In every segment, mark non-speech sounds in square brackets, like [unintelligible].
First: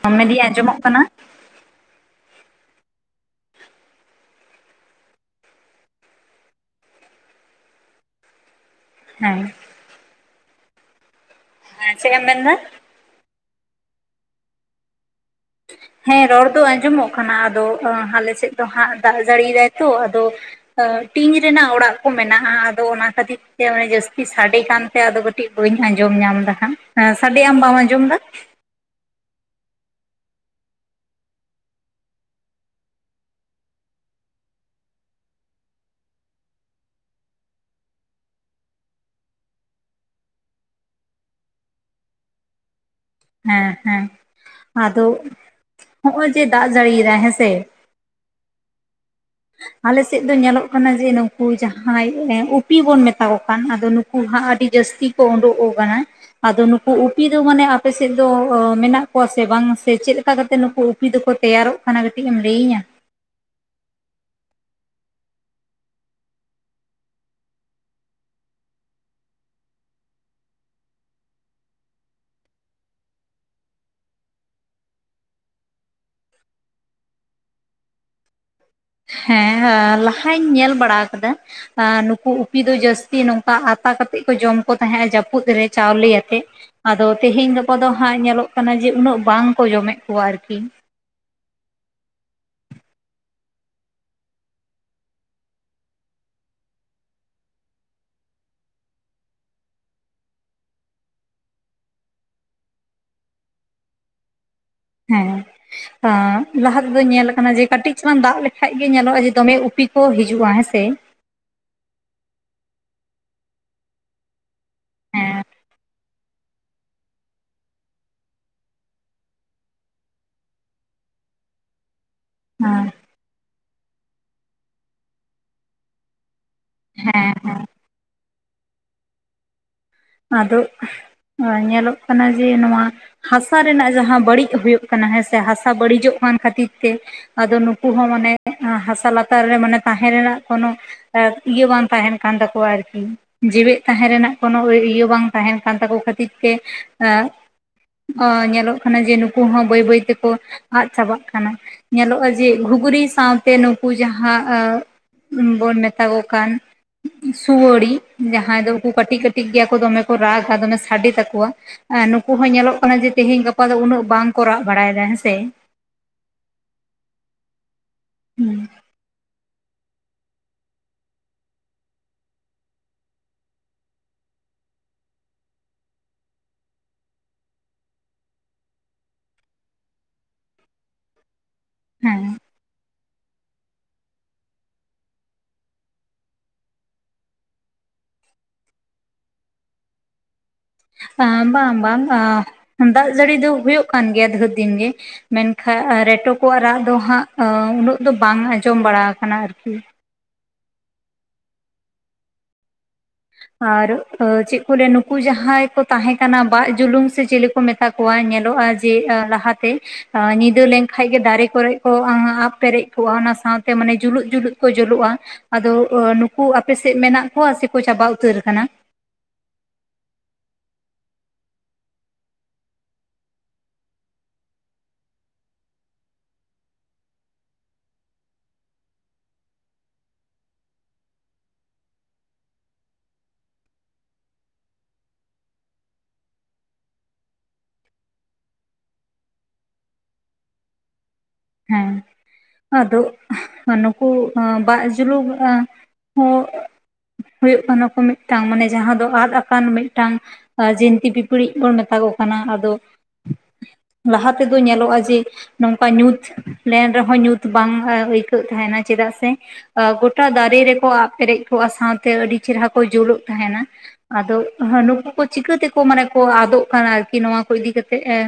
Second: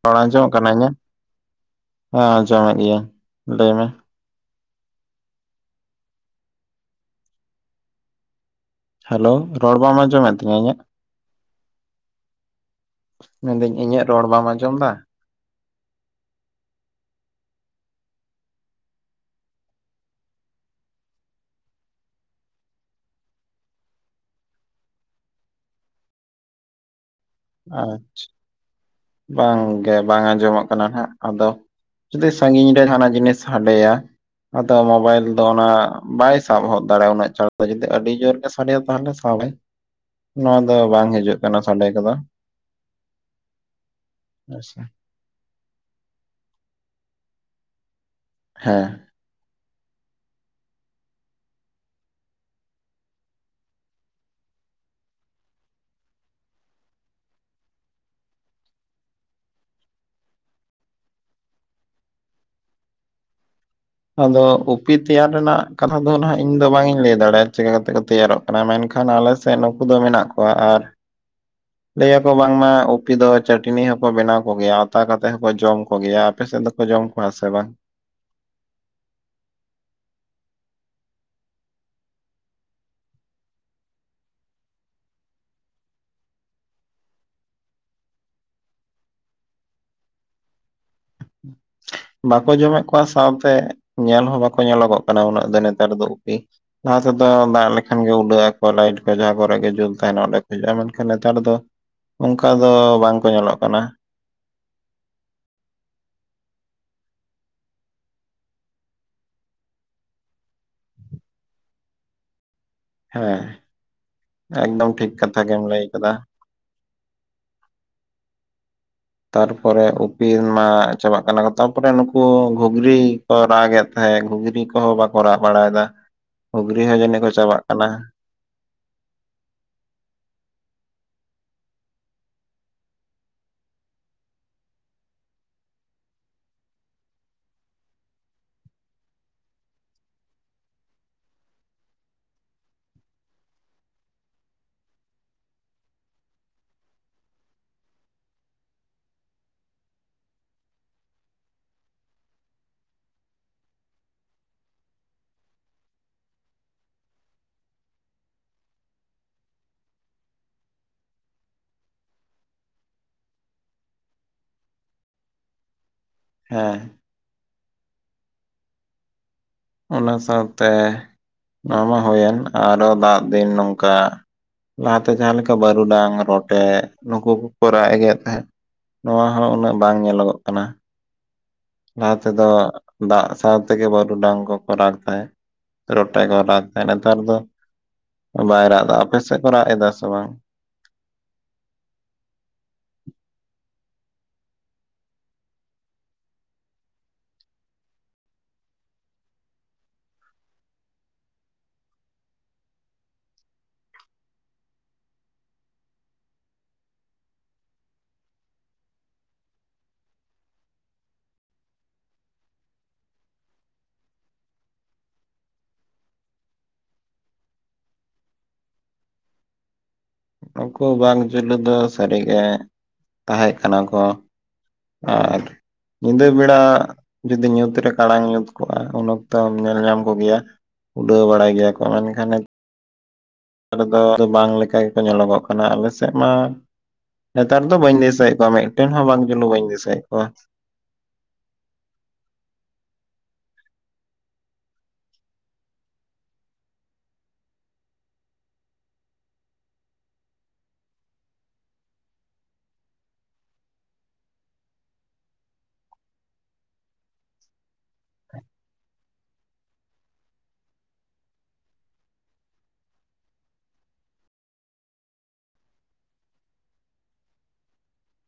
ᱦ ᱫᱚᱢᱮᱞᱤᱧ ᱟᱸᱡᱚᱢᱚᱜ ᱠᱟᱱᱟ ᱾ ᱦᱮ ᱟᱡᱚᱢᱮᱜᱮᱭᱟ ᱞᱟᱹᱭ ᱢᱮ᱾ ᱦᱮᱞᱳ ᱦᱮᱸ ᱨᱚᱲ ᱵᱟᱢ ᱟᱸᱡᱚᱢᱮᱫ ᱛᱤᱧᱟᱹ ᱤᱧᱟᱹᱜ᱾ ᱦᱮᱸ ᱪᱮᱫ ᱢᱮᱱ ᱫᱟ? ᱢᱮᱱᱫᱟᱹᱧ ᱤᱧᱟᱹᱜ ᱨᱚᱲ ᱵᱟᱵ ᱟᱸᱡᱚᱢ ᱫᱟ᱾ ᱦᱮᱸ ᱨᱚᱲ ᱫᱚ ᱟᱸᱡᱚᱢᱚᱜ ᱠᱟᱱᱟ ᱟᱫᱚ ᱟᱟᱞᱮᱥᱮᱫ ᱫᱚ ᱦᱟᱸᱜ ᱫᱟᱜ ᱡᱟᱹᱲᱤᱭ ᱫᱟᱭ ᱛᱚ ᱟᱫᱚ᱾ ᱴᱤᱧ ᱨᱮᱱᱟᱜ ᱚᱲᱟᱜ ᱠᱚ ᱢᱮᱱᱟᱜᱼᱟ ᱟᱫᱚ ᱚᱱᱟ ᱠᱷᱟᱹᱛᱤᱨ ᱛᱮᱚ ᱡᱟᱹᱥᱛᱤ ᱥᱟᱰᱮ ᱠᱷᱟᱱ ᱟᱫᱚ ᱠᱟᱹᱴᱤᱡ ᱵᱟᱹᱧ ᱟᱸᱡᱚᱢ ᱧᱟᱢ ᱮᱫᱟ ᱠᱷ ᱥᱟᱰᱮ ᱟᱢ ᱵᱟᱢ ᱟᱨ ᱟᱸᱡᱚᱢ ᱮᱫᱟ? ᱵᱟᱝᱜᱮ ᱵᱟᱝ ᱟᱸᱡᱚᱢᱚᱜ ᱠᱟᱱᱟ ᱛᱟᱦᱮᱸᱫ ᱟᱫᱚ ᱡᱩᱫᱟᱹ ᱥᱟᱺᱜᱤᱧ ᱨᱮ ᱡᱟᱦᱱᱟᱜ ᱡᱤᱱᱤᱥ ᱦᱟᱸᱰᱮᱭᱟ ᱟᱫᱚ ᱢᱳᱵᱟᱭᱤᱞ ᱫᱚ ᱚᱱᱟ ᱵᱟᱭ ᱥᱟᱵ ᱦᱚ ᱚᱫ ᱫᱟᱲᱮᱭᱟᱜᱼᱟ ᱩᱱᱟᱹᱜ ᱪᱟ ᱫᱚ ᱡᱩᱫᱤ ᱟᱹᱰᱤ ᱡᱩᱨ ᱜᱮ ᱥ ᱯᱟᱰᱮ ᱦᱚ ᱯᱟᱞᱮᱭ ᱥᱟᱵᱼᱟᱭ, ᱱᱚᱣᱟ ᱫᱚ ᱵᱟᱝ ᱦᱤᱡᱩᱜ ᱠᱟᱱᱟ ᱥᱟᱰᱮ ᱠᱚᱫᱚ᱾ ᱦᱮᱸ -ᱦᱮᱸ ᱟᱪᱪᱷᱟ ᱟᱫᱚ ᱦᱚᱜ ᱚᱭ ᱡᱮ ᱫᱟᱜ ᱡᱟᱹᱲᱤᱭ ᱫᱟᱭ ᱦᱮᱸᱥᱮ᱾ ᱦᱮ᱾ ᱟᱞᱮ ᱥᱮᱫ ᱫᱚ ᱧᱮᱞᱚᱜ ᱠᱟᱱᱟ ᱡᱮ ᱱᱩᱜ ᱠᱩ ᱡᱟᱦᱟᱸᱭ ᱩᱯᱤ ᱵᱚᱱ ᱢᱮᱛᱟ ᱠᱚ ᱠᱟᱱ ᱟᱫᱚ ᱱᱩ ᱠᱩᱦᱟᱜ ᱟᱹᱰᱤ ᱡᱟᱹᱥᱛᱤ ᱠᱚ ᱚᱰᱩᱠᱚᱜ ᱠᱟᱱᱟᱭ᱾ ᱟᱫᱚ ᱱᱩᱠᱩ ᱩᱯᱤ ᱫᱚ ᱢᱟᱱᱮ ᱟᱯᱮ ᱥᱮᱫ ᱫᱚ ᱚ ᱢᱮᱱᱟᱜ ᱠᱚᱣᱟ ᱥᱮ ᱵᱟᱝ ᱥᱮ ᱪᱮᱫ ᱞᱮᱠᱟᱛᱮᱜ ᱱᱩᱠᱩ ᱩᱯᱤ ᱫᱚᱠᱚ ᱛᱮᱭᱟᱨᱚᱜ ᱠᱟᱱᱟ ᱠᱟᱹᱴᱤᱡ ᱮᱢ ᱞᱟᱹᱭᱟᱹᱧᱟ᱾ ᱟᱫᱚ ᱩᱯᱤ ᱛᱮᱭᱟᱨ ᱨᱮᱱᱟᱜ ᱠᱟᱛᱷᱟ ᱫᱚ ᱱᱟᱜ ᱤᱧ ᱫᱚ ᱵᱟᱝᱤᱧ ᱞᱟᱹᱭ ᱫᱟᱲᱮᱭᱟᱜᱼᱟ ᱪᱮᱠᱟ ᱛᱮ ᱠᱚ ᱛᱮᱭᱟᱨᱚᱜ ᱢᱮᱱᱠᱷᱟᱱ ᱟᱞᱮᱥᱮᱫ ᱱᱩᱠᱩ ᱫᱚ ᱢᱮᱱᱟᱜ ᱠᱚᱣᱟ ᱟᱨ [inaudible] ᱞᱟᱹᱭᱟᱠᱚ ᱵᱟᱝᱢᱟ ᱩᱯᱤ ᱫᱚ ᱪᱟᱹᱴᱱᱤ ᱦᱚᱸᱠᱚ ᱵᱮᱱᱟᱣ ᱠᱚᱜᱮᱭᱟ ᱚᱛᱟ ᱠᱟᱛᱮ ᱦᱚᱠᱚ ᱡᱚᱢ ᱠᱚᱜᱮᱭᱟ ᱟᱯᱮ ᱥᱮᱫ ᱫᱚᱠᱚ ᱡᱚᱢ ᱵᱟ ᱥᱮ ᱵᱟᱝ? ᱦᱮᱸᱻ ᱞᱟᱦᱟᱧ ᱧᱮᱞ ᱵᱟᱲᱟ ᱟᱠᱟᱫᱟ᱾ ᱟᱨ ᱱᱩᱠᱩ ᱩᱯᱤ ᱫᱚ ᱡᱟᱹᱥᱛᱤ ᱱᱚᱝᱠᱟ ᱦᱟᱛᱟ ᱠᱟᱛᱮᱜ ᱠᱚ ᱡᱚᱢ ᱠᱚ ᱛᱟᱦᱮᱸ‌ ᱡᱟᱹᱯᱩᱫ ᱨᱮ ᱪᱟᱣᱞᱮ ᱟᱛᱮᱜ᱾ ᱟᱫᱚ ᱛᱮᱦᱮᱧ ᱜᱟᱯᱟ ᱫᱚ ᱦᱟᱸᱜ ᱧᱮᱞᱚᱜ ᱠᱟᱱᱟ ᱡᱮ ᱩᱱᱟᱹᱜ ᱵᱟᱝ ᱠᱚ ᱡᱚᱢᱮᱫ ᱠᱚᱣᱟ ᱟᱨᱠᱤ᱾ ᱵᱟᱠᱚ ᱡᱚᱢᱮᱫ ᱠᱚᱣᱟ ᱥᱟᱶᱛᱮ ᱧᱮᱞ ᱦᱚᱸ ᱵᱟᱠᱚ ᱧᱮᱞᱚᱜᱚᱜ ᱠᱟᱱᱟ ᱩᱱᱟᱹᱜ ᱫᱚ ᱱᱮᱛᱟᱨ ᱫᱚ ᱩᱯᱤ᱾ ᱞᱟᱦᱟ ᱛᱮᱫᱚ ᱫᱟᱜ ᱞᱮᱠᱷᱟᱱ ᱜᱮ ᱩᱞᱟᱹᱜ ᱟᱠᱚ ᱞᱟᱭᱤᱴ ᱠᱚ ᱡᱟᱦᱟᱸ ᱠᱚᱨᱮ ᱜᱮ ᱡᱩᱞ ᱛᱟᱦᱮᱱᱟ ᱚᱸᱰᱮ ᱠᱚ ᱦᱤᱡᱩᱜᱼᱟ ᱢᱮᱱᱠᱷᱟᱱ ᱱᱮᱛᱟᱨ ᱫᱚ ᱚᱱᱠᱟ ᱫᱚ ᱵᱟᱝᱠᱚ ᱧᱮᱞᱚᱜ ᱠᱟᱱᱟ᱾ ᱦᱮᱸ᱾ ᱞᱟᱦᱟ ᱛᱮᱫᱚᱧ ᱧᱮᱞ ᱠᱟᱱᱟ ᱡᱮ ᱠᱟᱹᱴᱤᱡ ᱪᱟᱞᱟᱱ ᱫᱟᱜ ᱞᱮᱠᱷᱟᱡ ᱜᱮ ᱧᱮᱞᱚᱜᱼᱟ ᱡᱮ ᱫᱚᱢᱮ ᱩᱯᱤ ᱠᱚ ᱦᱤᱡᱩᱜᱼᱟ ᱦᱮᱸᱥᱮ᱾ ᱦᱮᱸ ᱮᱠᱫᱚᱢ ᱴᱷᱤᱠ ᱦᱮᱸ ᱠᱟᱛᱷᱟ ᱜᱮᱢ ᱞᱟᱹᱭ ᱟᱠᱟᱫᱟ᱾ ᱛᱟᱨᱯᱚᱨᱮ ᱩᱯᱤᱱ ᱢᱟ ᱪᱟᱵᱟᱜ ᱠᱟᱱᱟ ᱠᱚ ᱛᱟᱨᱯᱚᱨᱮ ᱱᱩ ᱩᱱᱠᱩ ᱦᱮᱸ ᱜᱷᱩᱜᱽᱨᱤ ᱠᱚ ᱨᱟᱜ ᱮᱫ ᱛᱟᱦᱮᱸᱫ ᱜᱷᱩᱜᱽᱨᱤ ᱠᱚᱦᱚᱸ ᱵᱟᱠᱚ ᱨᱟᱜ ᱵᱟᱲᱟᱭᱮᱫᱟ᱾ ᱦᱩᱜᱽᱨᱤ ᱦᱚᱸ ᱡᱟᱹᱱᱤᱡ ᱦᱮᱸ ᱠᱚ ᱦᱮᱸ ᱪᱟᱵᱟᱜ ᱠᱟᱱᱟ᱾ ᱟᱫᱚ ᱧᱮᱞᱚᱜ ᱠᱟᱱᱟ ᱡᱮ ᱱᱚᱣᱟ ᱦᱟᱥᱟ ᱨᱮᱱᱟᱜ ᱡᱟᱦᱟᱸ ᱵᱟᱹᱲᱤᱡ ᱦᱩᱭᱩᱜ ᱠᱟᱱᱟ, ᱦᱮᱸ ᱥᱮ ᱦᱟᱥᱟ ᱵᱟᱹᱲᱤᱡᱚᱜ ᱠᱟᱱ ᱠᱷᱟᱹᱛᱤᱨ ᱛᱮ ᱟᱫᱚ ᱱᱩᱠᱩ ᱦᱚᱸ ᱢᱟᱱᱮ ᱦᱟᱥᱟ ᱞᱟᱛᱟᱨ ᱨᱮ, ᱢᱟᱱᱮ ᱛᱟᱦᱮᱸ ᱨᱮᱱᱟᱜ ᱠᱳᱱᱳ ᱟᱨ ᱤᱭᱟᱹ ᱵᱟᱝ ᱛᱟᱦᱮᱱ ᱠᱟᱱ ᱛᱟᱠᱚᱣᱟ, ᱟᱨᱠᱤ ᱡᱤᱣᱤᱫ ᱛᱟᱦᱮᱸᱱ ᱨᱮᱱᱟᱜ ᱠᱳᱱᱳ ᱳᱤ ᱤ ᱤᱭᱟᱹ ᱵᱟᱝ ᱛᱟᱦᱮᱱ ᱠᱟᱱ ᱛᱟᱠᱚ ᱠᱷᱟᱹᱛᱤᱨ ᱛᱮ, ᱮ ᱚ ᱧᱮᱞᱚᱜ ᱠᱟᱱᱟ ᱡᱮ, ᱱᱩᱠᱩ ᱦᱚᱸ ᱵᱟᱹᱭ -ᱵᱟᱹᱭ ᱛᱮᱠᱚ ᱟᱫ ᱪᱟᱵᱟᱜ ᱠᱟᱱᱟ᱾ ᱧᱮᱞᱚᱜᱼᱟ ᱡᱮ ᱜᱷᱩᱜᱽᱨᱤ ᱥᱟᱶᱛᱮ ᱩᱱᱠᱩ ᱡᱟᱦᱟᱸ, ᱟᱹ ᱵᱚᱱ ᱢᱮᱛᱟ ᱠᱚ ᱠᱟᱱ, ᱥᱩᱣᱟᱹᱲᱤ ᱡᱟᱦᱟᱸᱭ ᱫᱚ ᱠᱩ ᱠᱟᱴᱤᱡ -ᱠᱟᱹᱴᱤᱡ ᱜᱮᱭᱟ ᱠᱚ ᱫᱚᱢᱮ ᱠᱚ ᱨᱟᱜᱟ, ᱫᱚᱢᱮ ᱥᱟᱰᱮ‌ ᱛᱟᱠᱚᱣᱟ᱾ ᱟᱨ ᱱᱩᱠᱩ ᱦᱚᱸ ᱧᱮᱞᱚᱜ ᱠᱟᱱᱟ ᱡᱮ, ᱛᱮᱦᱮᱧ ᱜᱟᱯᱟ ᱫᱚ ᱩᱱᱟᱹᱜ ᱵᱟᱝᱠᱚ, ᱨᱟᱜ ᱵᱟᱲᱟᱭᱫᱟ ᱦᱮᱸᱥᱮ᱾ ᱦᱮᱸ, ᱦᱩᱸ, ᱚᱱᱟ ᱥᱟᱶᱛᱮ ᱱᱚᱣᱟ ᱢᱟ ᱦᱳᱭᱮᱱ, ᱟᱨᱚ ᱫᱟᱜ ᱫᱤᱱ ᱱᱚᱝᱠᱟ ᱞᱟᱦᱟᱛᱮ ᱡᱟᱦᱟᱸ ᱞᱮᱠᱟ, ᱵᱟᱹᱨᱩᱰᱟᱝ ᱨᱚᱴᱮ ᱱᱩᱠᱩ ᱠᱚᱠᱚ ᱨᱟᱜ ᱮᱜᱮᱫ ᱛᱟᱦᱮᱸᱫ᱾ ᱱᱚᱣᱟ ᱦᱚᱸ ᱩᱱᱟᱹᱜ, ᱵᱟᱝ ᱧᱮᱞᱚᱜᱚᱜ ᱠᱟᱱᱟ᱾ ᱞᱟᱦᱟ ᱛᱮᱫᱚ, ᱫᱟᱜ ᱥᱟᱶᱛᱮᱜᱮ ᱵᱟᱹᱨᱩᱰᱟᱝ ᱠᱚ ᱠᱚ ᱨᱟᱜᱽ ᱛᱟᱦᱮᱫ, ᱨᱳᱴᱮ ᱠᱚ ᱨᱟᱜᱽ ᱛᱟᱦᱮᱫ, ᱱᱮᱛᱟᱨ ᱫᱚ ᱵᱟᱭ ᱨᱟᱜ ᱫᱟ, ᱟᱯᱮ ᱥᱮᱫ ᱠᱚ ᱨᱟᱜ ᱫᱟ, ᱥᱮ ᱵᱟᱝ? ᱰᱟᱢ -ᱵᱟᱢ, -ᱵᱟᱢ -ᱰᱟᱢ, ᱫᱟᱜ ᱡᱟᱹᱲᱤ ᱫᱚ ᱦᱳᱭᱳᱜ ᱠᱟᱱ ᱜᱮᱭᱟ ᱫᱷᱮᱨ ᱫᱤᱱ ᱜᱮ᱾ ᱢᱮᱱᱠᱷᱟᱱ ᱨᱮᱴᱚ ᱠᱚᱣᱟᱜ ᱨᱟᱜ ᱫᱚ ᱦᱟᱸᱜ, ᱟᱹ ᱩᱱᱟᱹᱜ ᱫᱚ ᱵᱟᱝ ᱟᱸᱡᱚᱢ ᱵᱟᱲᱟ ᱠᱟᱱᱟ ᱟᱨᱠᱤ᱾ ᱟᱨ ᱪᱮᱫ ᱠᱚ ᱞᱟᱹᱭᱟ ᱱᱩᱠᱩ ᱡᱟᱦᱟᱸᱭ ᱠᱚ, ᱛᱟᱦᱮᱸ ᱠᱟᱱᱟ ᱵᱟᱜᱽ ᱡᱩᱞᱩᱝ ᱥᱮ ᱪᱤᱞᱤ ᱠᱚᱼᱼ ᱠᱚ ᱢᱮᱛᱟ ᱠᱚᱣᱟ, ᱧᱮᱞᱚᱜᱼᱟ ᱡᱮ ᱞᱟᱦᱟᱛᱮᱼᱼ ᱧᱤᱫᱟᱹ ᱞᱮᱱᱠᱷᱟᱡ ᱜᱮ ᱫᱟᱹᱨᱮ ᱠᱚᱨᱮ ᱠᱚ, ᱟᱵᱽ ᱯᱮᱨᱮᱡᱽ ᱠᱚᱜᱼᱟ, ᱚᱱᱟ ᱥᱟᱶᱛᱮ ᱢᱟᱱᱮ ᱡᱩᱞᱩᱜ ᱡᱩᱞᱩᱜ ᱠᱚ ᱡᱩᱞᱩᱜᱼᱟ ᱾ ᱟᱫᱚ ᱱᱩᱠᱩ ᱟᱯᱮᱥᱮᱫ ᱢᱮᱱᱟᱜ ᱠᱚᱣᱟ, ᱥᱮᱠᱚ ᱪᱟᱵᱟ ᱩᱛᱟᱹᱨ ᱠᱟᱱᱟ? ᱱᱩᱠᱩ ᱵᱟᱜᱽ ᱡᱩᱞᱩᱝ ᱫᱚ, ᱥᱟᱹᱨᱤᱜᱮ ᱛᱟᱦᱮᱸ ᱠᱟᱱᱟ ᱠᱚᱼᱼ ᱟᱨᱼᱼ ᱧᱤᱫᱟᱹ ᱵᱮᱲᱟ ᱡᱩᱫᱤ ᱧᱩᱛᱨᱮ, ᱠᱟᱲᱟᱝ ᱧᱩᱛ ᱠᱚᱜᱼᱟ, ᱩᱱ ᱚᱠᱛᱚᱢ ᱧᱮᱞ ᱧᱟᱢ ᱠᱚᱜᱮᱭᱟ ᱾ ᱩᱰᱟᱹᱣ ᱵᱟᱲᱟᱭ ᱜᱮᱭᱟ ᱠᱚ, ᱢᱮᱱᱠᱷᱟᱱᱼᱼ ᱱᱮᱛᱟᱨ ᱫᱚ ᱵᱟᱝ ᱞᱮᱠᱟ ᱜᱮᱠᱚ, ᱧᱮᱞᱚᱜᱚᱜ ᱠᱟᱱᱟ ᱟᱞᱮ ᱥᱮᱫ ᱢᱟᱼᱼ ᱱᱮᱛᱟᱨ ᱫᱚ ᱵᱟᱹᱧ ᱫᱤᱥᱟᱹᱭᱮᱫ ᱠᱚᱣᱟ, ᱢᱤᱫᱴᱮᱱ ᱦᱚᱸ ᱵᱟᱝ ᱡᱩᱞᱩᱝ ᱵᱟᱹᱧ ᱫᱤᱥᱟᱹᱭᱮᱫ ᱠᱚᱣᱟ ᱾ ᱦᱮᱸ, ᱟᱫᱚᱜ, ᱱᱩᱠᱩ ᱵᱟᱜᱸ ᱡᱩᱞᱩᱝ ᱦᱚᱸᱼᱼ ᱦᱳᱭᱳᱜ ᱠᱟᱱᱟ ᱠᱚ, ᱢᱤᱫᱴᱟᱝ ᱢᱟᱱᱮ ᱡᱟᱦᱟᱸ ᱫᱚ ᱟᱫᱽ ᱟᱠᱟᱱ, ᱢᱤᱫᱴᱟᱝᱼᱼ ᱡᱤᱱᱛᱤ ᱯᱤᱯᱤᱲᱤᱡᱽ ᱵᱚᱱ, ᱢᱮᱛᱟ ᱠᱚ ᱠᱟᱱᱟ, ᱟᱫᱚᱼᱼ ᱞᱟᱦᱟ ᱛᱮᱫᱚ ᱧᱮᱞᱚᱜᱼᱟ, ᱡᱮ ᱱᱚᱝᱠᱟ ᱧᱩᱛᱼᱼ ᱞᱮᱱ ᱨᱮᱦᱚᱸ ᱧᱩᱛ, ᱵᱟᱝ ᱟᱹᱭᱠᱟᱹᱜ ᱛᱟᱦᱮᱱᱟ ᱪᱮᱫᱟᱜ ᱥᱮᱼᱼ ᱜᱚᱴᱟ ᱫᱟᱨᱮ ᱨᱮᱠᱚ ᱟᱵᱽ ᱯᱮᱨᱮᱡᱽ ᱠᱚᱜᱼᱟ, ᱥᱟᱶᱛᱮ ᱟᱹᱰᱤ ᱪᱮᱨᱦᱨᱟ ᱠᱚ, ᱡᱳᱞᱜ ᱛᱟᱦᱮᱱᱟ ᱾ ᱟᱫᱚ ᱱᱩᱠᱩ ᱠᱚ ᱪᱤᱠᱟᱹ ᱛᱮᱠᱚ, ᱢᱟᱱᱮ ᱠᱚ ᱟᱫᱚᱜ ᱠᱟᱱᱟ, ᱟᱨᱠᱤ ᱱᱚᱣᱟ ᱠᱚ ᱤᱫᱤ ᱠᱟᱛᱮᱜ ᱮᱸᱼᱼ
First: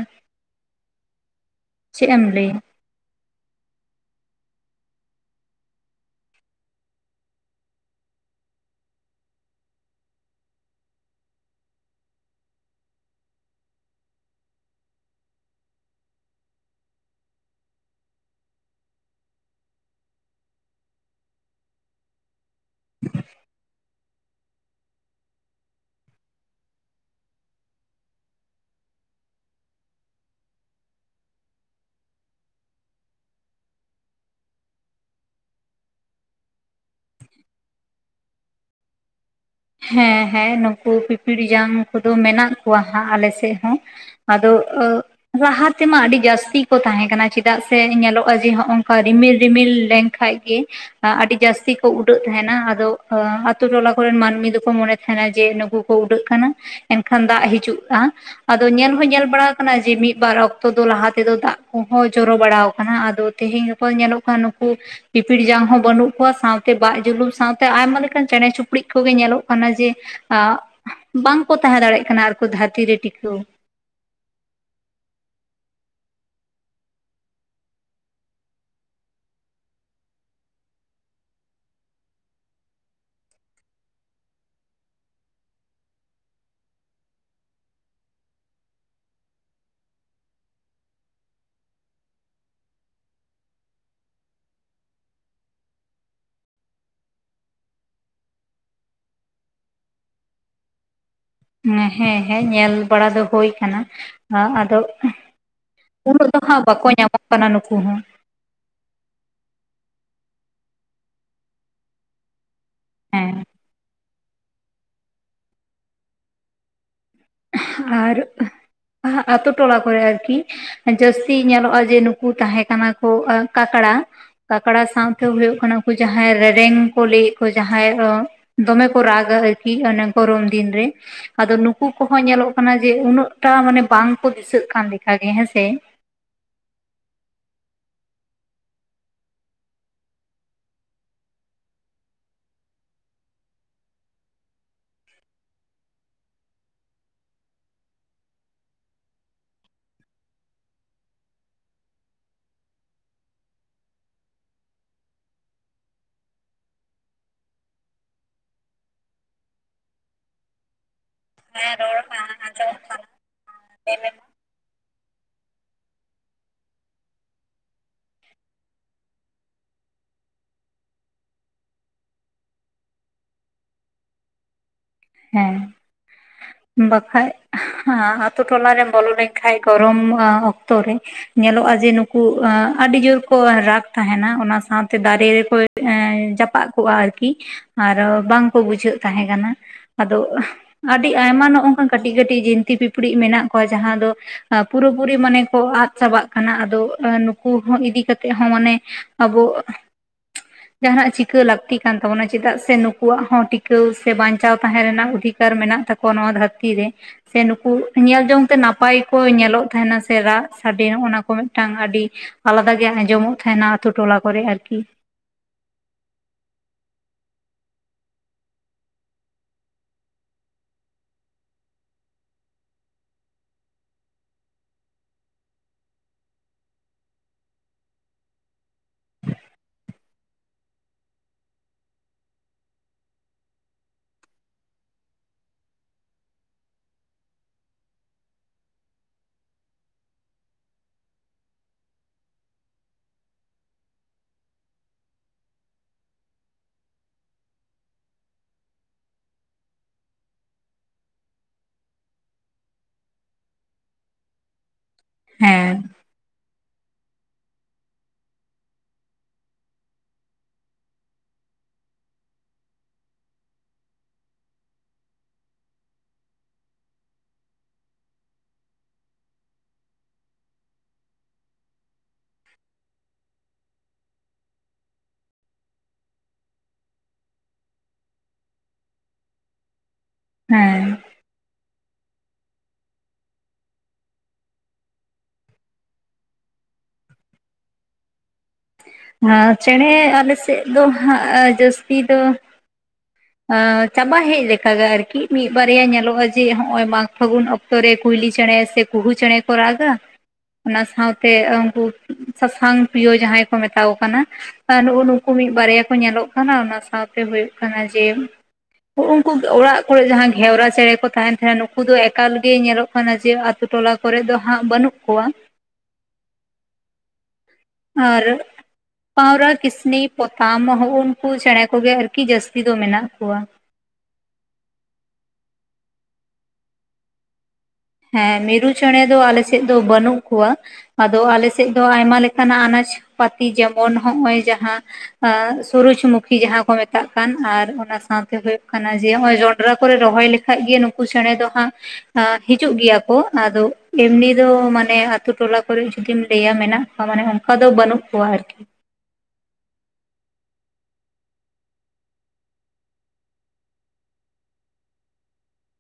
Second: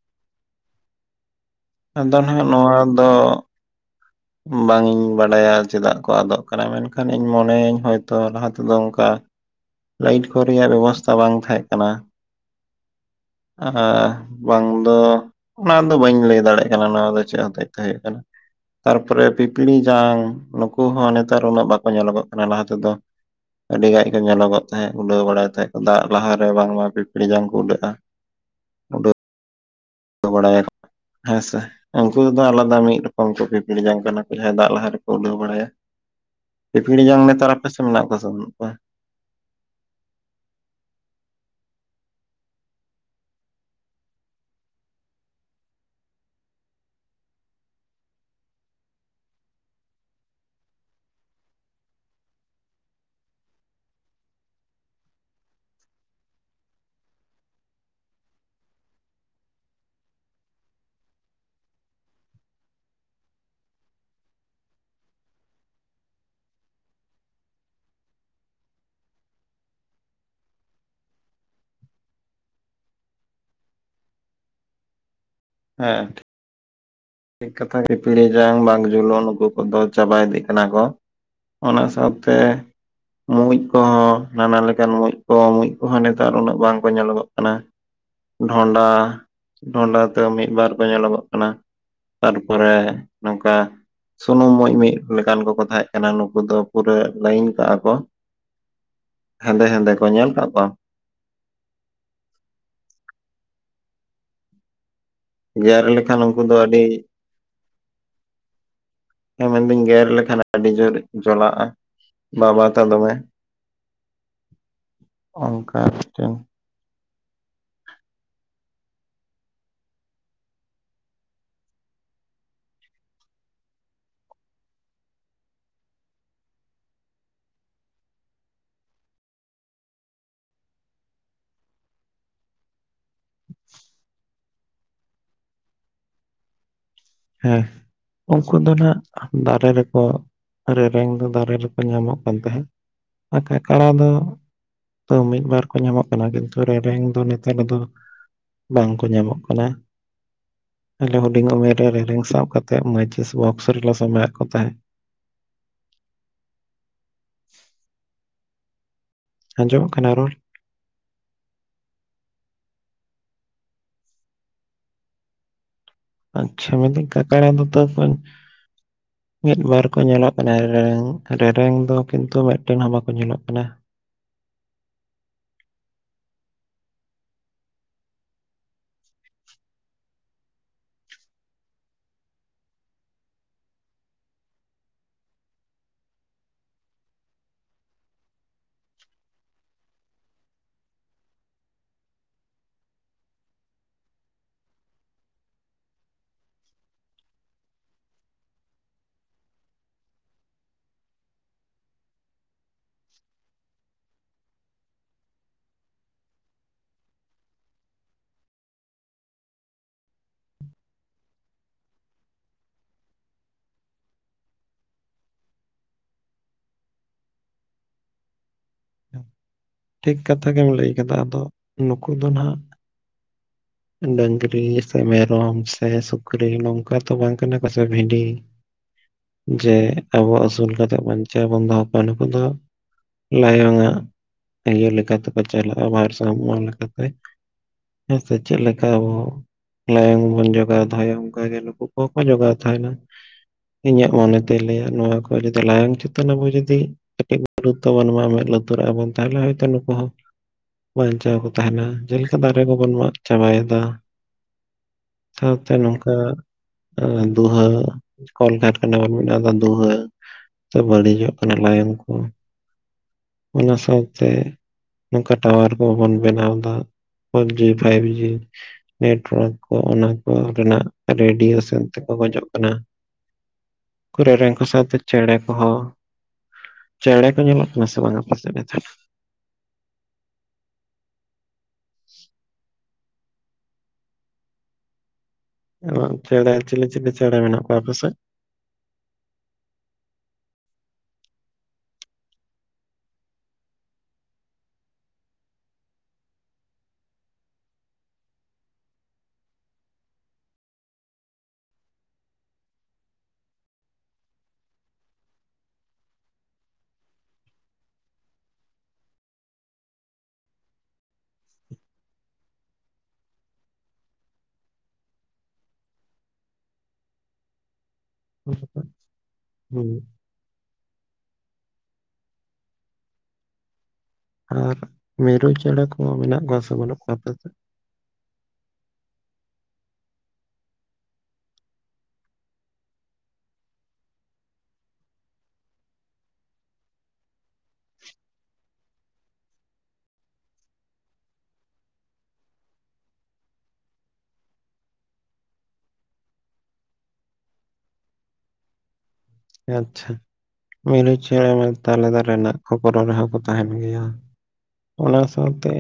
[inaudible] [inaudible] ᱟᱫᱚ, ᱮᱢ ᱱᱟᱜ ᱞᱟᱹᱭᱟ ᱱᱚᱣᱟ ᱫᱚᱼᱼ ᱵᱟᱝ ᱤᱧ ᱵᱟᱰᱟᱭᱟ ᱪᱮᱫᱟᱜ ᱠᱚ ᱟᱫᱚᱜ ᱠᱟᱱᱟ, ᱢᱮᱱᱠᱷᱟᱱ ᱤᱧ ᱢᱚᱱᱮᱭᱟᱹᱧ ᱦᱚᱭᱛᱚ ᱞᱟᱦᱟ ᱛᱮᱫᱚ, ᱚᱱᱠᱟ ᱞᱟᱭᱤᱴ ᱠᱚ ᱨᱮᱭᱟᱜ, ᱵᱮᱵᱚᱥᱛᱷᱟ ᱵᱟᱝ ᱛᱟᱦᱮᱸᱜ ᱠᱟᱱᱟ ᱾ ᱮᱸᱻᱵᱟᱝ ᱫᱚ ᱚᱱᱟ ᱫᱚ, ᱵᱟᱹᱧ ᱞᱟᱹᱭ ᱫᱟᱲᱮᱜᱼᱟ ᱾ ᱠᱟᱱᱟ, ᱱᱚᱣᱟ ᱫᱚ ᱪᱮᱫ ᱦᱚᱛᱮ ᱛᱮ ᱦᱳᱭᱜ ᱠᱟᱱᱟ? ᱛᱟᱨᱯᱚᱨᱮ ᱯᱤᱯᱤᱲ ᱡᱟᱝ, ᱱᱩᱠᱩ ᱦᱚᱸ ᱱᱮᱛᱟᱨ ᱩᱱᱟᱹᱜ ᱵᱟᱠᱚ, ᱧᱮᱞᱚᱜᱚᱜ ᱠᱟᱱᱟ ᱞᱟᱦᱟ ᱛᱮᱫᱚ ᱟᱹᱰᱤ ᱜᱟᱱ ᱠᱚ ᱧᱮᱞᱚᱜᱚᱜ ᱛᱟᱦᱮᱸᱜ, ᱩᱰᱟᱹᱣ ᱵᱟᱲᱟᱭ ᱛᱟᱦᱮᱸ ᱠᱚ, ᱫᱟᱜ ᱞᱟᱦᱟᱨᱮ ᱵᱟᱝᱢᱟ ᱯᱤᱯᱤᱲ ᱡᱟᱝ ᱠᱚ ᱩᱰᱟᱹᱜᱼᱟ ᱾ ᱵᱟᱰᱟᱭᱟ ᱠᱚ ᱦᱮᱸᱥᱮ? ᱩᱱᱠᱩ ᱫᱚ ᱟᱞᱟᱫᱟ ᱢᱤᱫ ᱨᱚᱠᱚᱢ ᱠᱚ ᱯᱤᱯᱤᱲᱤ ᱡᱟᱝ ᱠᱟᱱᱟ ᱠᱚ ᱡᱟᱦᱟᱸᱭ ᱫᱟᱜ ᱞᱟᱦᱟ ᱨᱮᱠᱚ ᱩᱰᱟᱹᱣ ᱵᱟᱲᱟᱭᱟ ᱾ ᱯᱤᱯᱤᱲᱤ ᱡᱚᱝ ᱱᱮᱛᱟᱨ ᱟᱯᱮᱥᱮᱫ ᱢᱮᱱᱟᱜ ᱠᱚᱣᱟ ᱥᱮ ᱵᱟᱹᱱᱩᱜ ᱠᱚᱣᱟ? ᱦᱮᱸ ᱦᱮᱸ ᱱᱩᱠᱩ ᱯᱤᱯᱤᱲᱤ ᱡᱟᱝ ᱠᱚᱫᱚ ᱢᱮᱱᱟᱜ ᱠᱚᱣᱟ ᱦᱟᱸᱜ ᱟᱞᱮ ᱥᱮᱫ ᱦᱚᱸ ᱾ ᱟᱫᱚᱼᱼ [unintelligible] ᱞᱟᱦᱟ ᱛᱮᱢᱟ ᱟᱹᱰᱤ ᱡᱟᱹᱥᱛᱤ ᱠᱚ ᱛᱟᱦᱮᱸ ᱠᱟᱱᱟ ᱪᱮᱫᱟᱜ ᱥᱮ ᱧᱮᱞᱚᱜᱼᱟ ᱡᱮ ᱦᱚᱝᱠᱟ ᱨᱤᱢᱤᱞ ᱨᱤᱢᱤᱞᱼᱼ ᱞᱮ ᱠᱷᱟᱡᱽ ᱜᱮ ᱟᱹᱰᱤ ᱡᱟᱥᱛᱤ ᱠᱚ ᱩᱰᱟᱹᱜ ᱛᱟᱦᱮᱱᱟ ᱟᱫᱚ ᱟᱹᱛᱩ ᱴᱚᱞᱟ ᱠᱚᱨᱮᱱ ᱢᱟᱹᱱᱢᱤ ᱫᱚᱼᱼ ᱩᱱ ᱠᱚ ᱢᱚᱱᱮ ᱛᱟᱦᱮᱱᱟ ᱡᱮ ᱱᱩᱠᱩ ᱠᱚ ᱩᱰᱟᱹᱜ ᱠᱟᱱᱟ ᱮᱱᱠᱷᱟᱱ ᱫᱟᱜ ᱦᱤᱡᱩᱜᱼᱟ, ᱾ ᱟᱫᱚ ᱧᱮᱞ ᱦᱚᱸ ᱧᱮᱞ ᱵᱟᱲᱟ ᱟᱠᱟᱱᱟ ᱡᱮ ᱢᱤᱫᱵᱟᱨ ᱚᱠᱛᱚ ᱫᱚ ᱞᱟᱦᱟ ᱛᱮᱫᱚ ᱫᱟᱜ ᱠᱚᱦᱚᱸ ᱡᱚᱨᱚ ᱵᱟᱲᱟ ᱟᱠᱟᱱᱟ ᱟᱫᱚ ᱛᱮᱦᱮᱱ ᱜᱟᱼᱼ ᱠᱚ ᱧᱮᱞᱚᱜ ᱠᱟᱱᱟ ᱱᱩᱠᱩᱼᱼ ᱯᱤᱯᱤᱲ ᱡᱟᱝ ᱦᱚᱸ ᱵᱟᱹᱱᱩᱜ ᱠᱚᱣᱟ ᱥᱟᱶᱛᱮ ᱵᱟᱜᱽ ᱡᱩᱞᱩᱝ ᱥᱟᱶᱛᱮ ᱟᱭᱢᱟ ᱞᱮᱠᱟᱱ ᱪᱮᱬᱮ ᱪᱤᱯᱲᱩᱡ ᱠᱚᱜᱮ ᱧᱮᱞᱚᱜᱼᱼ ᱠᱟᱱᱟ ᱡᱮ ᱵᱟᱝᱠᱚ ᱛᱟᱦᱮᱸ ᱫᱟᱲᱮᱭᱟᱜ ᱠᱟᱱᱟ ᱟᱨ ᱫᱷᱟᱹᱨᱛᱤ ᱨᱮ ᱴᱤᱠᱟᱹᱣ ᱾ ᱦᱮᱸ ᱴᱷᱤᱠ ᱠᱟᱛᱷᱟ ᱯᱤᱯᱤᱲ ᱡᱟᱝ ᱵᱟᱜᱽ ᱡᱩᱞᱩᱝ ᱱᱩᱠᱩ ᱠᱚᱫᱚ ᱪᱟᱵᱟ ᱤᱫᱤᱜ ᱠᱟᱱᱟ ᱠᱚᱼᱼ ᱚᱱᱟ ᱥᱟᱶᱛᱮᱼᱼ ᱢᱩᱸᱡ ᱠᱚᱦᱚᱸ ᱱᱟᱱᱟ ᱞᱮᱠᱟᱱ ᱢᱩᱡ ᱠᱚ ᱢᱩᱸᱡ ᱠᱚᱦᱚᱸ ᱱᱮᱛᱟᱨ ᱩᱱᱟᱹᱜ ᱵᱟᱝ ᱠᱚ ᱧᱮᱞᱚᱜᱚᱜ ᱠᱟᱱᱟ ᱾ ᱰᱚᱸᱰᱟ ᱰᱚᱸᱰᱟ ᱛᱮ ᱢᱤᱫ ᱵᱟᱨ ᱠᱚ ᱧᱮᱞᱚᱜᱚᱜ ᱠᱟᱱᱟ ᱾ ᱛᱟᱨᱯᱚᱨᱮ ᱱᱚᱝᱠᱟᱼᱼ ᱥᱩᱱᱩᱢ ᱢᱩᱡ ᱢᱤᱫ ᱞᱮᱠᱟᱱ ᱠᱚᱠᱚ ᱛᱟᱦᱮᱸ ᱠᱟᱱᱟ ᱱᱩᱠᱩ ᱫᱚ ᱯᱩᱨᱟᱹ ᱞᱟᱹᱭᱤᱱ ᱠᱟᱜᱼᱟ ᱠᱚ ᱾ ᱦᱮᱸᱫᱮ ᱦᱮᱸᱫᱮ ᱠᱚ ᱧᱮᱞ ᱟᱠᱟᱫ ᱠᱚᱣᱟᱢ? ᱦᱮᱸ ᱦᱮᱸ ᱧᱮᱞ ᱵᱟᱲᱟ ᱫᱚ ᱦᱳᱭ ᱟᱠᱟᱱᱟ ᱟᱫᱚᱼᱼ ᱜᱮᱨ ᱞᱮᱠᱷᱟᱱ ᱩᱱᱟᱹᱜ ᱫᱚ ᱩᱱᱠᱩ ᱦᱟᱸᱜ ᱵᱟᱠᱚ ᱟᱹᱰᱤ ᱧᱟᱢᱚᱜ ᱠᱟᱱᱟ ᱱᱩᱠᱩ ᱦᱚᱸ ᱾ ᱦᱮᱸ ᱢᱮᱱᱫᱟᱹᱧ ᱜᱮᱨ ᱞᱮᱠᱷᱟᱱ ᱟᱹᱰᱤ ᱡᱳᱨ ᱡᱚᱞᱟᱜᱼᱟ᱾ ᱵᱟᱵᱟ ᱛᱟ ᱫᱚᱢᱮ ᱦᱮᱸ ᱚᱱᱠᱟ [unintelligible] ᱟᱨ ᱟᱛᱳ ᱴᱚᱞᱟ ᱠᱚᱨᱮ ᱟᱨᱠᱤ ᱡᱟᱹᱥᱛᱤ ᱧᱮᱞᱚᱜᱼᱟ ᱡᱮ ᱱᱩᱠᱩ ᱛᱟᱦᱮᱸ ᱠᱟᱱᱟ ᱠᱚ ᱠᱟᱠᱲᱟ ᱠᱟᱠᱲᱟ ᱥᱟᱶᱛᱮ ᱦᱩᱭᱩᱜ ᱠᱟᱱᱟ ᱠᱚ ᱩᱱᱠᱩ ᱡᱟᱦᱟᱸᱭ ᱨᱮᱨᱮᱝ ᱠᱚ ᱞᱟᱹᱭᱮᱫ ᱠᱚ ᱡᱟᱦᱟᱸᱭ ᱫᱚᱢᱮ ᱠᱩ ᱨᱟᱜᱟ ᱟᱨᱠᱤ ᱱᱟᱝ ᱠᱚᱨᱚᱢ ᱫᱤᱱᱨᱮ ᱟᱫᱚ ᱱᱩᱼᱼ ᱩᱱᱠᱩ ᱠᱚᱦᱚᱸ ᱧᱮᱞᱚᱜ ᱠᱟᱱᱟ ᱡᱮ ᱩᱱᱟᱹᱜ ᱵᱟᱝ ᱠᱚ ᱫᱤᱥᱟᱹᱜ ᱠᱟᱱ ᱞᱮᱠᱟ ᱜᱮ ᱦᱮᱸ ᱥᱮ᱾ ᱦᱮᱸ, ᱩᱱᱠᱩ ᱫᱚ ᱱᱟᱜ ᱫᱟᱨᱮ ᱨᱮᱠᱚ ᱨᱮᱨᱮᱧ ᱫᱚ ᱫᱟᱨᱮ ᱨᱮᱠᱚ ᱧᱟᱢᱚᱜ ᱠᱟᱱ ᱛᱟᱦᱮᱸᱫ᱾ ᱟᱨ ᱠᱟᱠᱲᱟ ᱫᱚ ᱛᱚ ᱢᱤᱫᱵᱟᱨ ᱠᱚ ᱧᱟᱢᱚᱜ ᱠᱟᱱᱟ ᱠᱤᱱᱛᱩ ᱨᱮᱨᱮᱧ ᱫᱚ ᱱᱮᱛᱟᱨ ᱫᱚ ᱵᱟᱝ ᱠᱚ ᱧᱟᱢᱚᱜ ᱠᱟᱱᱟ᱾ ᱟᱞᱮ ᱦᱩᱰᱤᱧ ᱩᱢᱮᱨ ᱨᱮᱨᱤᱝ ᱥᱟᱵ ᱠᱟᱛᱮᱫ ᱢᱟᱪᱮᱥ ᱵᱚᱠᱥ ᱨᱮᱞᱮ ᱥᱟᱢᱵᱟᱣᱮᱫ ᱠᱚ ᱛᱟᱦᱮᱸᱫ᱾ ᱟᱡᱚᱢᱚᱜ ᱠᱟᱱᱟ ᱨᱳᱞ? ᱦᱮ ᱨᱚᱲ [unintelligible] ᱟᱡᱚᱢᱚᱜ ᱠᱟᱱᱟ ᱟᱪᱪᱷᱟ ᱢᱮᱱᱫᱟᱹᱧ ᱠᱟᱠᱲᱟ ᱛᱟᱹᱣ [unintelligible] ᱢᱤᱫ ᱵᱟᱨ ᱠᱚ ᱧᱮᱞᱚᱜ ᱠᱟᱱᱟ ᱨᱮᱨᱮᱧ ᱨᱮᱨᱮᱝ ᱫᱚ ᱠᱤᱱᱛᱩ ᱢᱤᱫᱴᱮᱱ ᱦᱚᱸ ᱵᱟᱠᱚ ᱧᱮᱞᱚᱜ ᱠᱟᱱᱟ᱾ ᱦᱮᱸ ᱵᱟᱠᱷᱟᱡ ᱟᱛᱳ ᱴᱚᱞᱟ ᱨᱮᱢ ᱵᱚᱞᱚ ᱞᱮᱱᱠᱷᱟᱡ ᱜᱚᱨᱚᱢ ᱚᱠᱛᱚ ᱨᱮ, ᱧᱮᱞᱚᱜᱼᱟ ᱡᱮ ᱱᱩᱠᱩ ᱟᱹᱰᱤ ᱡᱳᱨ ᱠᱚ ᱨᱟᱜ ᱛᱟᱦᱮᱱᱟ᱾ ᱚᱱᱟ ᱥᱟᱶᱛᱮ ᱫᱟᱨᱮ ᱨᱮᱠᱚ ᱡᱟᱯᱟᱜ ᱠᱚᱜᱼᱟ ᱟᱨᱠᱤ, ᱟᱨᱚ ᱵᱟᱝᱠᱚ ᱵᱩᱡᱷᱟᱹᱜ ᱛᱟᱦᱮᱸ ᱠᱟᱱᱟ ᱟᱫᱚ ᱟᱹᱰᱤ ᱟᱭᱢᱟ ᱱᱚ ᱱᱚᱝᱠᱟᱱ ᱠᱟᱹᱴᱤᱡ ᱠᱟᱹᱴᱤᱡ ᱡᱤᱱᱛᱤ ᱯᱤᱯᱲᱤ ᱢᱮᱱᱟᱜ ᱠᱚᱣᱟ ᱡᱟᱦᱟᱸ ᱫᱚ ᱯᱩᱨᱟᱹᱯᱩᱨᱤ ᱢᱟᱱᱮ ᱠᱚ ᱟᱫ ᱪᱟᱵᱟᱜ ᱠᱟᱱᱟ ᱟᱫᱚ ᱱᱩᱠᱩ ᱤᱫᱤ ᱠᱟᱛᱮᱜ ᱦᱚᱸ ᱢᱟᱱᱮ, ᱟᱵᱚ ᱡᱟᱦᱟᱱᱟᱜ ᱪᱤᱠᱟᱹ ᱞᱟᱹᱠᱛᱤ ᱠᱟᱱ ᱛᱟᱵᱚᱱᱟ, ᱪᱮᱫᱟᱜ ᱥᱮ ᱱᱩᱠᱩᱣᱟᱜ ᱦᱚᱸ ᱴᱤᱠᱟᱹᱣ ᱥᱮ ᱵᱟᱧᱪᱟᱣ ᱛᱟᱦᱮᱸ ᱨᱮᱱᱟᱜ ᱚᱫᱷᱤᱠᱟᱨ ᱢᱮᱱᱟᱜ ᱛᱟᱠᱚᱣᱟᱼᱼ ᱱᱚᱣᱟ ᱫᱷᱟᱹᱨᱛᱤ ᱨᱮ ᱾ ᱥᱮ ᱱᱩᱠᱩ ᱧᱮᱞ ᱡᱚᱝ ᱛᱮ ᱱᱟᱯᱟᱭ ᱠᱚ ᱧᱮᱞᱚᱜ ᱛᱟᱦᱮᱱᱟ ᱥᱮ ᱨᱟᱜ ᱥᱟᱰᱮ ᱱᱚᱜᱱᱟ ᱠᱚ ᱢᱤᱫᱴᱟᱝ ᱟᱹᱰᱤ ᱟᱞᱟᱫᱟ ᱜᱮ ᱟᱸᱡᱚᱢᱚᱜ ᱛᱟᱦᱮᱱᱟ ᱟᱛᱩ ᱴᱚᱞᱟ ᱠᱚᱨᱮ ᱟᱨᱠᱤ᱾ ᱴᱷᱤᱠ ᱠᱟᱛᱷᱟ ᱜᱮᱢ ᱞᱟᱹᱭ ᱠᱮᱫᱟ᱾ ᱟᱫᱚ ᱱᱩᱠᱩ ᱫᱚ ᱱᱟᱜ [unintelligible] ᱰᱟᱹᱝᱨᱤ ᱥᱮ ᱢᱮᱨᱚᱢ ᱥᱮ ᱥᱩᱠᱨᱤ ᱱᱚᱝᱠᱟ ᱛᱚ ᱵᱟᱝ ᱠᱟᱱᱟ ᱠᱚ ᱥᱮ ᱵᱷᱤᱰᱤ [unintelligible] ᱡᱮ ᱟᱵᱚ ᱟᱹᱥᱩᱞ ᱠᱟᱛᱮᱜ ᱵᱟᱧᱪᱟᱣ ᱵᱚᱱ ᱫᱚᱦᱚ ᱠᱚᱣᱟ ᱱᱩᱠᱩ ᱫᱚ᱾ ᱞᱟᱭᱚᱝ ᱟᱜ ᱤᱭᱟᱹ ᱞᱮᱠᱟᱛᱮ ᱠᱚ ᱪᱟᱞᱟᱜᱼᱟ ᱵᱷᱟᱨ ᱥᱟᱢᱢᱚ ᱞᱮᱠᱟᱛᱮ ᱦᱮᱸᱥᱮ ᱪᱮᱫ ᱞᱮᱠᱟ ᱟᱵᱚ ᱞᱟᱭᱚᱝ ᱵᱚᱱ ᱡᱚᱜᱟᱣ ᱫᱚᱦᱚᱭᱟ ᱚᱱᱠᱟ ᱜᱮ ᱱᱩᱠᱩ ᱠᱚᱦᱚᱸ ᱠᱚ ᱡᱚᱜᱟᱣ ᱛᱟᱦᱮᱱᱟ᱾ ᱤᱧᱟᱹᱜ ᱢᱚᱱᱮᱛᱮᱭ ᱞᱟᱹᱭᱟ ᱱᱚᱣᱟ ᱠᱚ ᱡᱩᱫᱤ ᱞᱟᱭᱚᱝ ᱪᱮᱛᱟᱱ ᱟᱵᱚ ᱡᱩᱫᱤ ᱠᱟᱹᱴᱤᱡ ᱜᱩᱨᱩᱛᱛᱚ ᱵᱚᱱ ᱮᱢᱟ ᱢᱮᱫ ᱞᱩᱛᱩᱨᱟᱜᱼᱟᱵᱚᱱ ᱛᱟᱦᱚᱞᱮᱛᱳ ᱱᱩᱠᱩ ᱦᱚᱸ ᱵᱟᱧᱪᱟᱣ ᱠᱚ ᱛᱟᱦᱮᱱᱟ ᱡᱮᱞᱮᱠᱟ ᱫᱟᱨᱮ ᱠᱚᱵᱚᱱ ᱢᱟᱜ ᱪᱟᱵᱟᱭᱮᱫᱟ᱾ ᱥᱟᱶᱛᱮ ᱦᱮᱸ ᱱᱚᱝᱠᱟ, ᱫᱩᱦᱟᱹ ᱠᱚᱞᱜᱴᱠᱷᱟᱱᱟ ᱵᱚᱱ ᱢᱮᱱᱟᱣᱫᱟ ᱫᱩᱦᱟᱹ ᱾ ᱵᱟᱹᱲᱤᱡᱚᱜ ᱠᱟᱱᱟ ᱞᱟᱭᱚᱝ ᱠᱚ ᱾ ᱚᱱᱟ ᱥᱟᱶᱛᱮᱼᱼ ᱱᱚᱝᱠᱟ ᱴᱟᱣᱟᱨ ᱠᱚᱵᱚᱱ ᱵᱮᱱᱟᱣ ᱮᱫᱟ four G five G network ᱠᱚ ᱚᱱᱟ ᱠᱚ ᱨᱮᱱᱟᱜ ᱨᱮᱰᱤᱭᱮᱥᱚᱱ ᱛᱮᱠᱚ ᱜᱚᱡᱚᱜ ᱠᱟᱱᱟ᱾ ᱩᱱᱠᱩ ᱨᱮᱨᱮᱧ ᱠᱚ ᱥᱟᱣᱛᱮ ᱪᱮᱬᱮ ᱠᱚ ᱦᱚ᱾ ᱪᱮᱲᱮ ᱠᱚ ᱧᱮᱞᱚᱜ ᱠᱟᱱᱟ ᱥᱮ ᱵᱟᱝ ᱟᱯᱮ ᱥᱮᱫ ᱱᱮᱛᱟᱨ? ᱦᱮᱸ ᱾ ᱪᱮᱲᱮ ᱪᱤᱞ ᱪᱤᱞ ᱪᱮᱲᱮ ᱢᱮᱱᱟᱜᱼᱟ ᱠᱚᱣᱟ ᱟᱯᱮᱥᱮᱫ? ᱪᱮᱬᱮ ᱟᱞᱮ ᱥᱮᱫ ᱫᱚ ᱦᱟᱸᱜ ᱡᱟᱹᱥᱛᱤ ᱫᱚ ᱪᱟᱵᱟ ᱦᱮᱡ ᱞᱮᱠᱟ ᱜᱮ ᱟᱨᱠᱤ᱾ ᱢᱤᱫ ᱵᱟᱨᱭᱟ ᱧᱮᱞᱚᱜᱼᱟ ᱡᱮ ᱦᱚᱸᱜᱼᱚᱭ ᱢᱟᱜᱽ-ᱯᱷᱟᱹᱜᱩᱱ ᱠᱚ ᱨᱮ ᱠᱩᱸᱭᱞᱤ ᱪᱮᱬᱮ ᱥᱮ ᱠᱩᱦᱩ ᱪᱮᱬᱮ ᱠᱚ ᱨᱟᱜᱽ ᱟ᱾ ᱚᱱᱟ ᱥᱟᱶᱛᱮ ᱩᱱᱠᱩ ᱥᱟᱥᱟᱝ ᱯᱤᱭᱳ ᱡᱟᱦᱟᱸᱭ ᱠᱚ ᱢᱮᱛᱟᱣ ᱠᱟᱱᱟ ᱱᱩᱜᱩ ᱱᱩᱠᱩ ᱢᱤᱫ ᱵᱟᱨᱭᱟ ᱠᱚ ᱧᱮᱞᱚᱜ ᱠᱟᱱᱟ᱾ ᱚᱱᱟ ᱥᱟᱶᱛᱮ ᱦᱩᱭᱩᱜ ᱠᱟᱱᱟ ᱡᱮ ᱩᱱᱠᱩ ᱚᱲᱟᱜ ᱠᱚᱨᱮ ᱡᱟᱦᱟᱸ ᱜᱷᱮᱣᱨᱟ ᱪᱮᱬᱮ ᱠᱚ ᱛᱟᱦᱮᱱ ᱛᱟᱦᱮᱸᱱᱟ᱾ ᱱᱩᱠᱩ ᱫᱚ ᱮᱠᱟᱞ ᱜᱮ ᱧᱮᱞᱚᱜ ᱠᱟᱱᱟ ᱡᱮ ᱟᱹᱛᱩ-ᱴᱚᱞᱟ ᱠᱚᱨᱮ ᱫᱚ ᱦᱟᱸᱜ ᱵᱟᱹᱱᱩᱜ ᱠᱚᱣᱟ᱾ ᱟᱨ ᱯᱟᱣᱨᱟ, ᱦᱩᱸ ᱠᱤᱥᱱᱤ ᱯᱚᱛᱟᱢ ᱦᱚᱸ ᱩᱱᱠᱩ ᱪᱮᱬᱮ ᱠᱚᱜᱮ ᱟᱨᱠᱤ ᱡᱟᱹᱥᱛᱤ ᱫᱚ ᱢᱮᱱᱟᱜ ᱠᱚᱣᱟ᱾ ᱟᱨ ᱢᱤᱨᱩ ᱪᱮᱬᱮ ᱠᱚ ᱢᱮᱱᱟᱜ ᱠᱚᱣᱟ ᱥᱮ ᱵᱟᱹᱱᱩᱜ ᱠᱚᱣᱟ ᱟᱯᱮ ᱚᱱᱛᱮ? ᱦᱟᱸ ᱢᱤᱨᱩ ᱪᱮᱬᱮ ᱟᱞᱮᱥᱮᱫ ᱫᱚ ᱵᱟᱹᱱᱩᱜ ᱠᱚᱣᱟ᱾ ᱟᱫᱚ ᱟᱞᱮᱥᱮᱫ ᱫᱚ ᱟᱭᱢᱟ ᱞᱮᱠᱟᱱᱟᱜ ᱟᱱᱟᱡ ᱯᱟᱛᱤ ᱡᱮᱢᱚᱱ ᱱᱚᱜᱼᱚᱭ ᱡᱟᱦᱟᱸ ᱞᱮᱠᱟᱱᱟᱜ ᱥᱩᱨᱡ ᱢᱩᱸᱠᱷᱤ ᱡᱟᱦᱟᱸ ᱠᱚ ᱢᱮᱛᱟᱜ ᱠᱟᱱ ᱟᱨ ᱚᱱᱟ ᱥᱟᱶᱛᱮ ᱦᱩᱭᱩᱜ ᱠᱟᱱᱟ ᱡᱮ ᱱᱚᱜᱼᱚᱭ ᱡᱚᱱᱰᱨᱟ ᱠᱚᱨᱮ ᱨᱚᱦᱚᱭ ᱠᱷᱟᱱ ᱠᱷᱟᱱᱡ ᱜᱮ ᱱᱩᱠᱩ ᱪᱮᱬᱮ ᱫᱚ ᱦᱟᱸᱜ ᱦᱤᱡᱩᱜ ᱜᱮᱭᱟ ᱠᱚ᱾ ᱟᱫᱚ ᱮᱢᱱᱤ ᱫᱚ ᱢᱟᱱᱮ ᱟᱹᱛᱩ- ᱴᱚᱞᱟ ᱠᱚᱨᱮ ᱡᱩᱫᱤᱢ ᱞᱟᱹᱭᱟ ᱢᱮᱱᱟᱜ ᱢᱟᱱᱮ ᱚᱱᱠᱟ ᱫᱚ ᱵᱟᱹᱱᱩᱜ ᱠᱚᱣᱟ ᱟᱨᱠᱤ᱾ ᱟᱪᱪᱷᱟ, ᱢᱤᱨᱩ ᱪᱮᱬᱮ ᱢᱮᱱᱮ ᱛᱟᱞᱮ ᱫᱟᱨᱮ ᱨᱮᱱᱟᱜ ᱠᱷᱚᱠᱚᱨᱚ ᱨᱮᱦᱚᱸ ᱠᱚ ᱛᱟᱦᱮᱱ ᱜᱮᱭᱟ᱾ ᱚᱱᱟ ᱥᱟᱶᱛᱮ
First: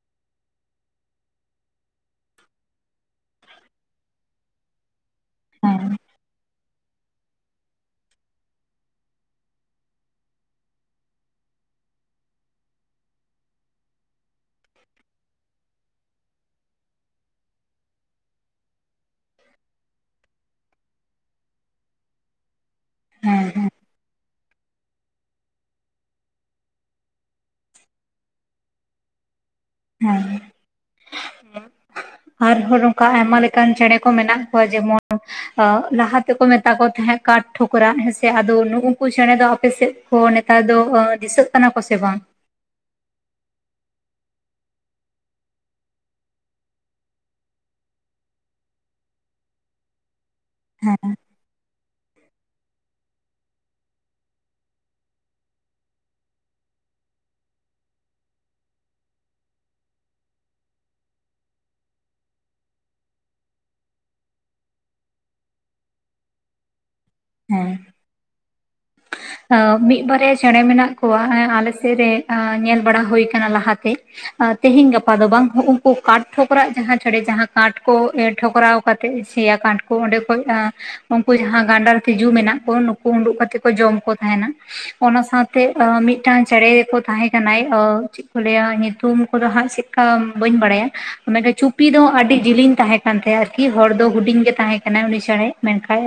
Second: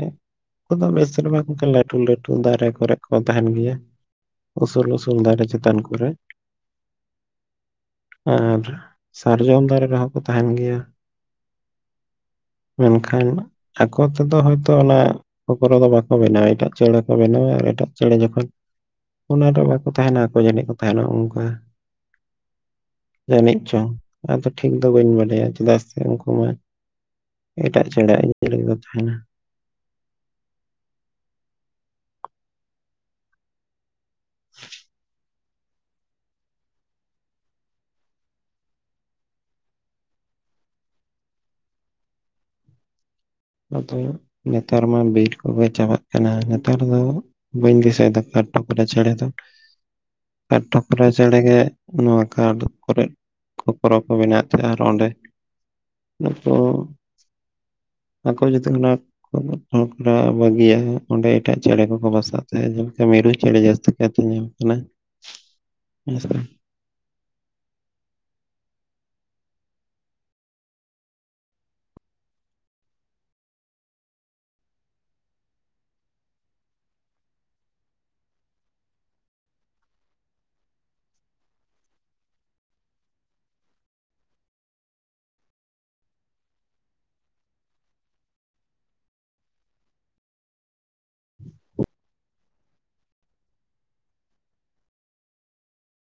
ᱩᱱᱠᱩ ᱫᱚ ᱵᱮᱥᱨᱢᱟ ᱚᱱᱠᱟ ᱞᱟᱹᱴᱩ- ᱞᱟᱹᱴᱩ ᱫᱟᱨᱮ ᱠᱚᱨᱮ ᱠᱚ ᱛᱟᱦᱮᱱ ᱜᱮᱭᱟ᱾ ᱩᱥᱩᱞ ᱩᱥᱩᱞ ᱫᱟᱨᱮ ᱪᱮᱛᱟᱱ ᱦᱮᱸ ᱠᱚᱨᱮ᱾ ᱟᱨ ᱥᱟᱨᱡᱚᱢ ᱫᱟᱨᱮ ᱨᱮᱦᱚᱸ ᱠᱚ ᱛᱟᱦᱮᱱ ᱜᱮᱭᱟ᱾ [inaudible] ᱢᱮᱱᱠᱷᱟᱱ ᱟᱠᱚ ᱛᱮᱫᱚ ᱦᱚᱭᱛᱚ ᱚᱱᱟ ᱠᱷᱚᱠᱚᱨᱚ ᱫᱚ ᱵᱟᱠᱚ ᱵᱮᱱᱟᱣᱟ᱾ ᱮᱴᱟᱜ ᱪᱮᱬᱮ ᱠᱚ ᱵᱮᱱᱟᱣᱟ ᱟᱨ ᱮᱴᱟᱜ ᱪᱮᱬᱮ ᱡᱚᱠᱷᱚᱱ ᱚᱱᱟᱰᱮ ᱵᱟᱠᱚ ᱛᱟᱦᱮᱱᱟ᱾ ᱟᱠᱚ ᱡᱟᱹᱱᱤᱡ ᱠᱚ ᱛᱟᱦᱮᱱᱟ ᱚᱝᱠᱟ᱾ ᱦᱮᱸ ᱡᱟᱹᱱᱤᱡ ᱦᱮᱸ ᱪᱚᱝ? ᱟᱫᱚ ᱴᱷᱤᱠ ᱴᱷᱤᱠ ᱫᱚ ᱵᱟᱹᱧ ᱵᱟᱰᱟᱭᱟ᱾ ᱪᱮᱫᱟᱜ ᱥᱮ ᱩᱱᱠᱩ ᱢᱟ ᱮᱴᱟᱜ ᱪᱮᱬᱮ ᱟᱜ ᱤᱞ ᱠᱚ ᱛᱟᱦᱮᱱᱟ᱾ ᱦᱮᱸ, ᱦᱮᱸ ᱟᱨ [unintelligible] ᱠᱟ ᱚᱱᱠᱟ ᱟᱭᱢᱟ ᱞᱮᱠᱟᱱ ᱪᱮᱬᱮ ᱠᱚ ᱢᱮᱱᱟᱜ ᱠᱚᱣᱟ, ᱡᱮᱢᱚᱱ ᱟᱜ ᱞᱟᱦᱟ ᱛᱮᱠᱚ ᱢᱮᱛᱟ ᱠᱚ ᱛᱟᱦᱮᱸᱫ ᱠᱟᱴᱷ ᱴᱷᱚᱠᱨᱟᱜ ᱦᱮᱸᱥᱮ, ᱟᱫᱚ ᱩᱱᱠᱩ ᱪᱮᱬᱮ ᱫᱚ ᱟᱯᱮᱥᱮᱫ ᱠᱷᱚ ᱱᱮᱛᱟᱨ ᱫᱚ ᱟ ᱫᱤᱥᱟᱹᱜ ᱠᱟᱱᱟ ᱠᱚ ᱥᱮ ᱵᱟᱝ? ᱟᱫᱚ ᱱᱮᱛᱟᱨ ᱢᱟ ᱵᱤᱨ ᱠᱚᱜᱮ ᱪᱟᱵᱟᱜ ᱠᱟᱱᱟ᱾ ᱱᱮᱛᱟᱨ ᱫᱚ ᱵᱟᱹᱧ ᱫᱤᱥᱟᱭ ᱮᱫᱚ᱾ ᱠᱟᱴ ᱯᱚᱛᱲᱟ ᱪᱮᱬᱮ ᱫᱚ᱾ [inaudible] ᱠᱟᱴ ᱴᱚᱠᱚᱨᱟ ᱦᱮᱸ ᱪᱮᱬᱮ ᱜᱮ ᱱᱚᱣᱟ ᱠᱟᱴ ᱠᱚᱨᱮ ᱠᱚ ᱠᱷᱚᱠᱚᱨᱚ ᱠᱚ ᱵᱮᱱᱟᱣᱮᱫ ᱛᱟᱦᱮᱸᱱᱟ ᱟᱨ ᱚᱸᱰᱮ [unintelligible] ᱟᱠᱚ ᱡᱩᱫᱤ ᱚᱱᱟ [unintelligible] ᱵᱟᱹᱜᱤᱭᱤᱼᱟ᱾ ᱚᱸᱰᱮ ᱮᱴᱟᱜ ᱪᱮᱬᱮ ᱠᱚᱠᱚ ᱵᱟᱥᱟᱜ ᱛᱟᱦᱮᱸ-ᱟ᱾ ᱡᱮᱞᱮᱠᱟ ᱢᱤᱨᱩ ᱪᱮᱬᱮ ᱡᱟᱹᱥᱛᱤ ᱧᱮᱞ ᱠᱟᱱᱟ᱾ [inaudible] ᱦᱮᱸ ᱥᱮ᱾ ᱦᱮᱸ᱾ ᱟ ᱢᱤᱫ ᱵᱟᱨᱭᱟ ᱪᱮᱬᱮ ᱢᱮᱱᱟᱜ ᱠᱚᱣᱟ᱾ ᱮᱸ ᱟᱞᱮᱥᱮᱫ ᱨᱮ ᱟ ᱧᱮᱞ ᱵᱟᱲᱟ ᱦᱩᱭ ᱟᱠᱟᱱᱟ᱾ ᱞᱟᱦᱟᱛᱮ ᱟ ᱛᱮᱦᱮᱧ ᱜᱟᱯᱟ ᱫᱚ ᱵᱟᱝ᱾ ᱦᱩᱤᱱᱠᱩ ᱠᱟᱴ ᱴᱷᱚᱠᱨᱟ ᱡᱟᱦᱟᱸ ᱪᱮᱬᱮ ᱡᱟᱦᱟᱸ ᱠᱟᱴ ᱠᱚ ᱮ ᱴᱷᱚᱠᱨᱟᱣ ᱠᱟᱛᱮᱫ ᱥᱮᱭᱟ ᱠᱟᱴ ᱠᱚ ᱚᱸᱰᱮ ᱠᱷᱚᱡ ᱮᱸ ᱩᱱᱠᱩ ᱡᱟᱦᱟᱸ ᱜᱟᱸᱰᱟᱨ ᱛᱤᱡᱩ ᱢᱮᱱᱟᱜ ᱠᱚᱣᱟ᱾ ᱱᱩᱠᱩ ᱩᱸᱰᱩᱜ ᱠᱟᱛᱮᱫ ᱠᱚ ᱡᱚᱢ ᱠᱚ ᱛᱟᱦᱮᱱᱟ᱾ ᱚᱱᱟ ᱥᱟᱶᱛᱮ ᱢᱤᱫᱴᱟᱝ ᱟ ᱪᱮᱬᱜᱮ ᱠᱚ ᱛᱟᱦᱮᱸ ᱠᱟᱱᱟᱭ ᱚ ᱪᱮᱫ ᱠᱚ ᱞᱟᱹᱭᱟ ᱧᱩᱛᱩᱢ ᱠᱚᱫᱚ ᱦᱟᱸᱜ ᱪᱮᱫ ᱠᱟ ᱵᱟᱹᱧ ᱵᱟᱲᱟᱭᱟ᱾ ᱢᱮᱱ ᱪᱩᱯᱤ ᱫᱚ ᱟᱹᱰᱤ ᱡᱤᱞᱤᱧ ᱛᱟᱦᱮᱸ ᱠᱟᱱ ᱛᱟᱦᱮᱸᱜ ᱟᱨᱠᱤ ᱦᱚᱲ ᱫᱚ ᱦᱩᱰᱤᱧ ᱜᱮ ᱛᱟᱦᱮᱸ ᱠᱟᱱᱟᱭ᱾ ᱩᱱᱤ ᱪᱮᱬᱮ ᱢᱮᱱᱠᱟᱡ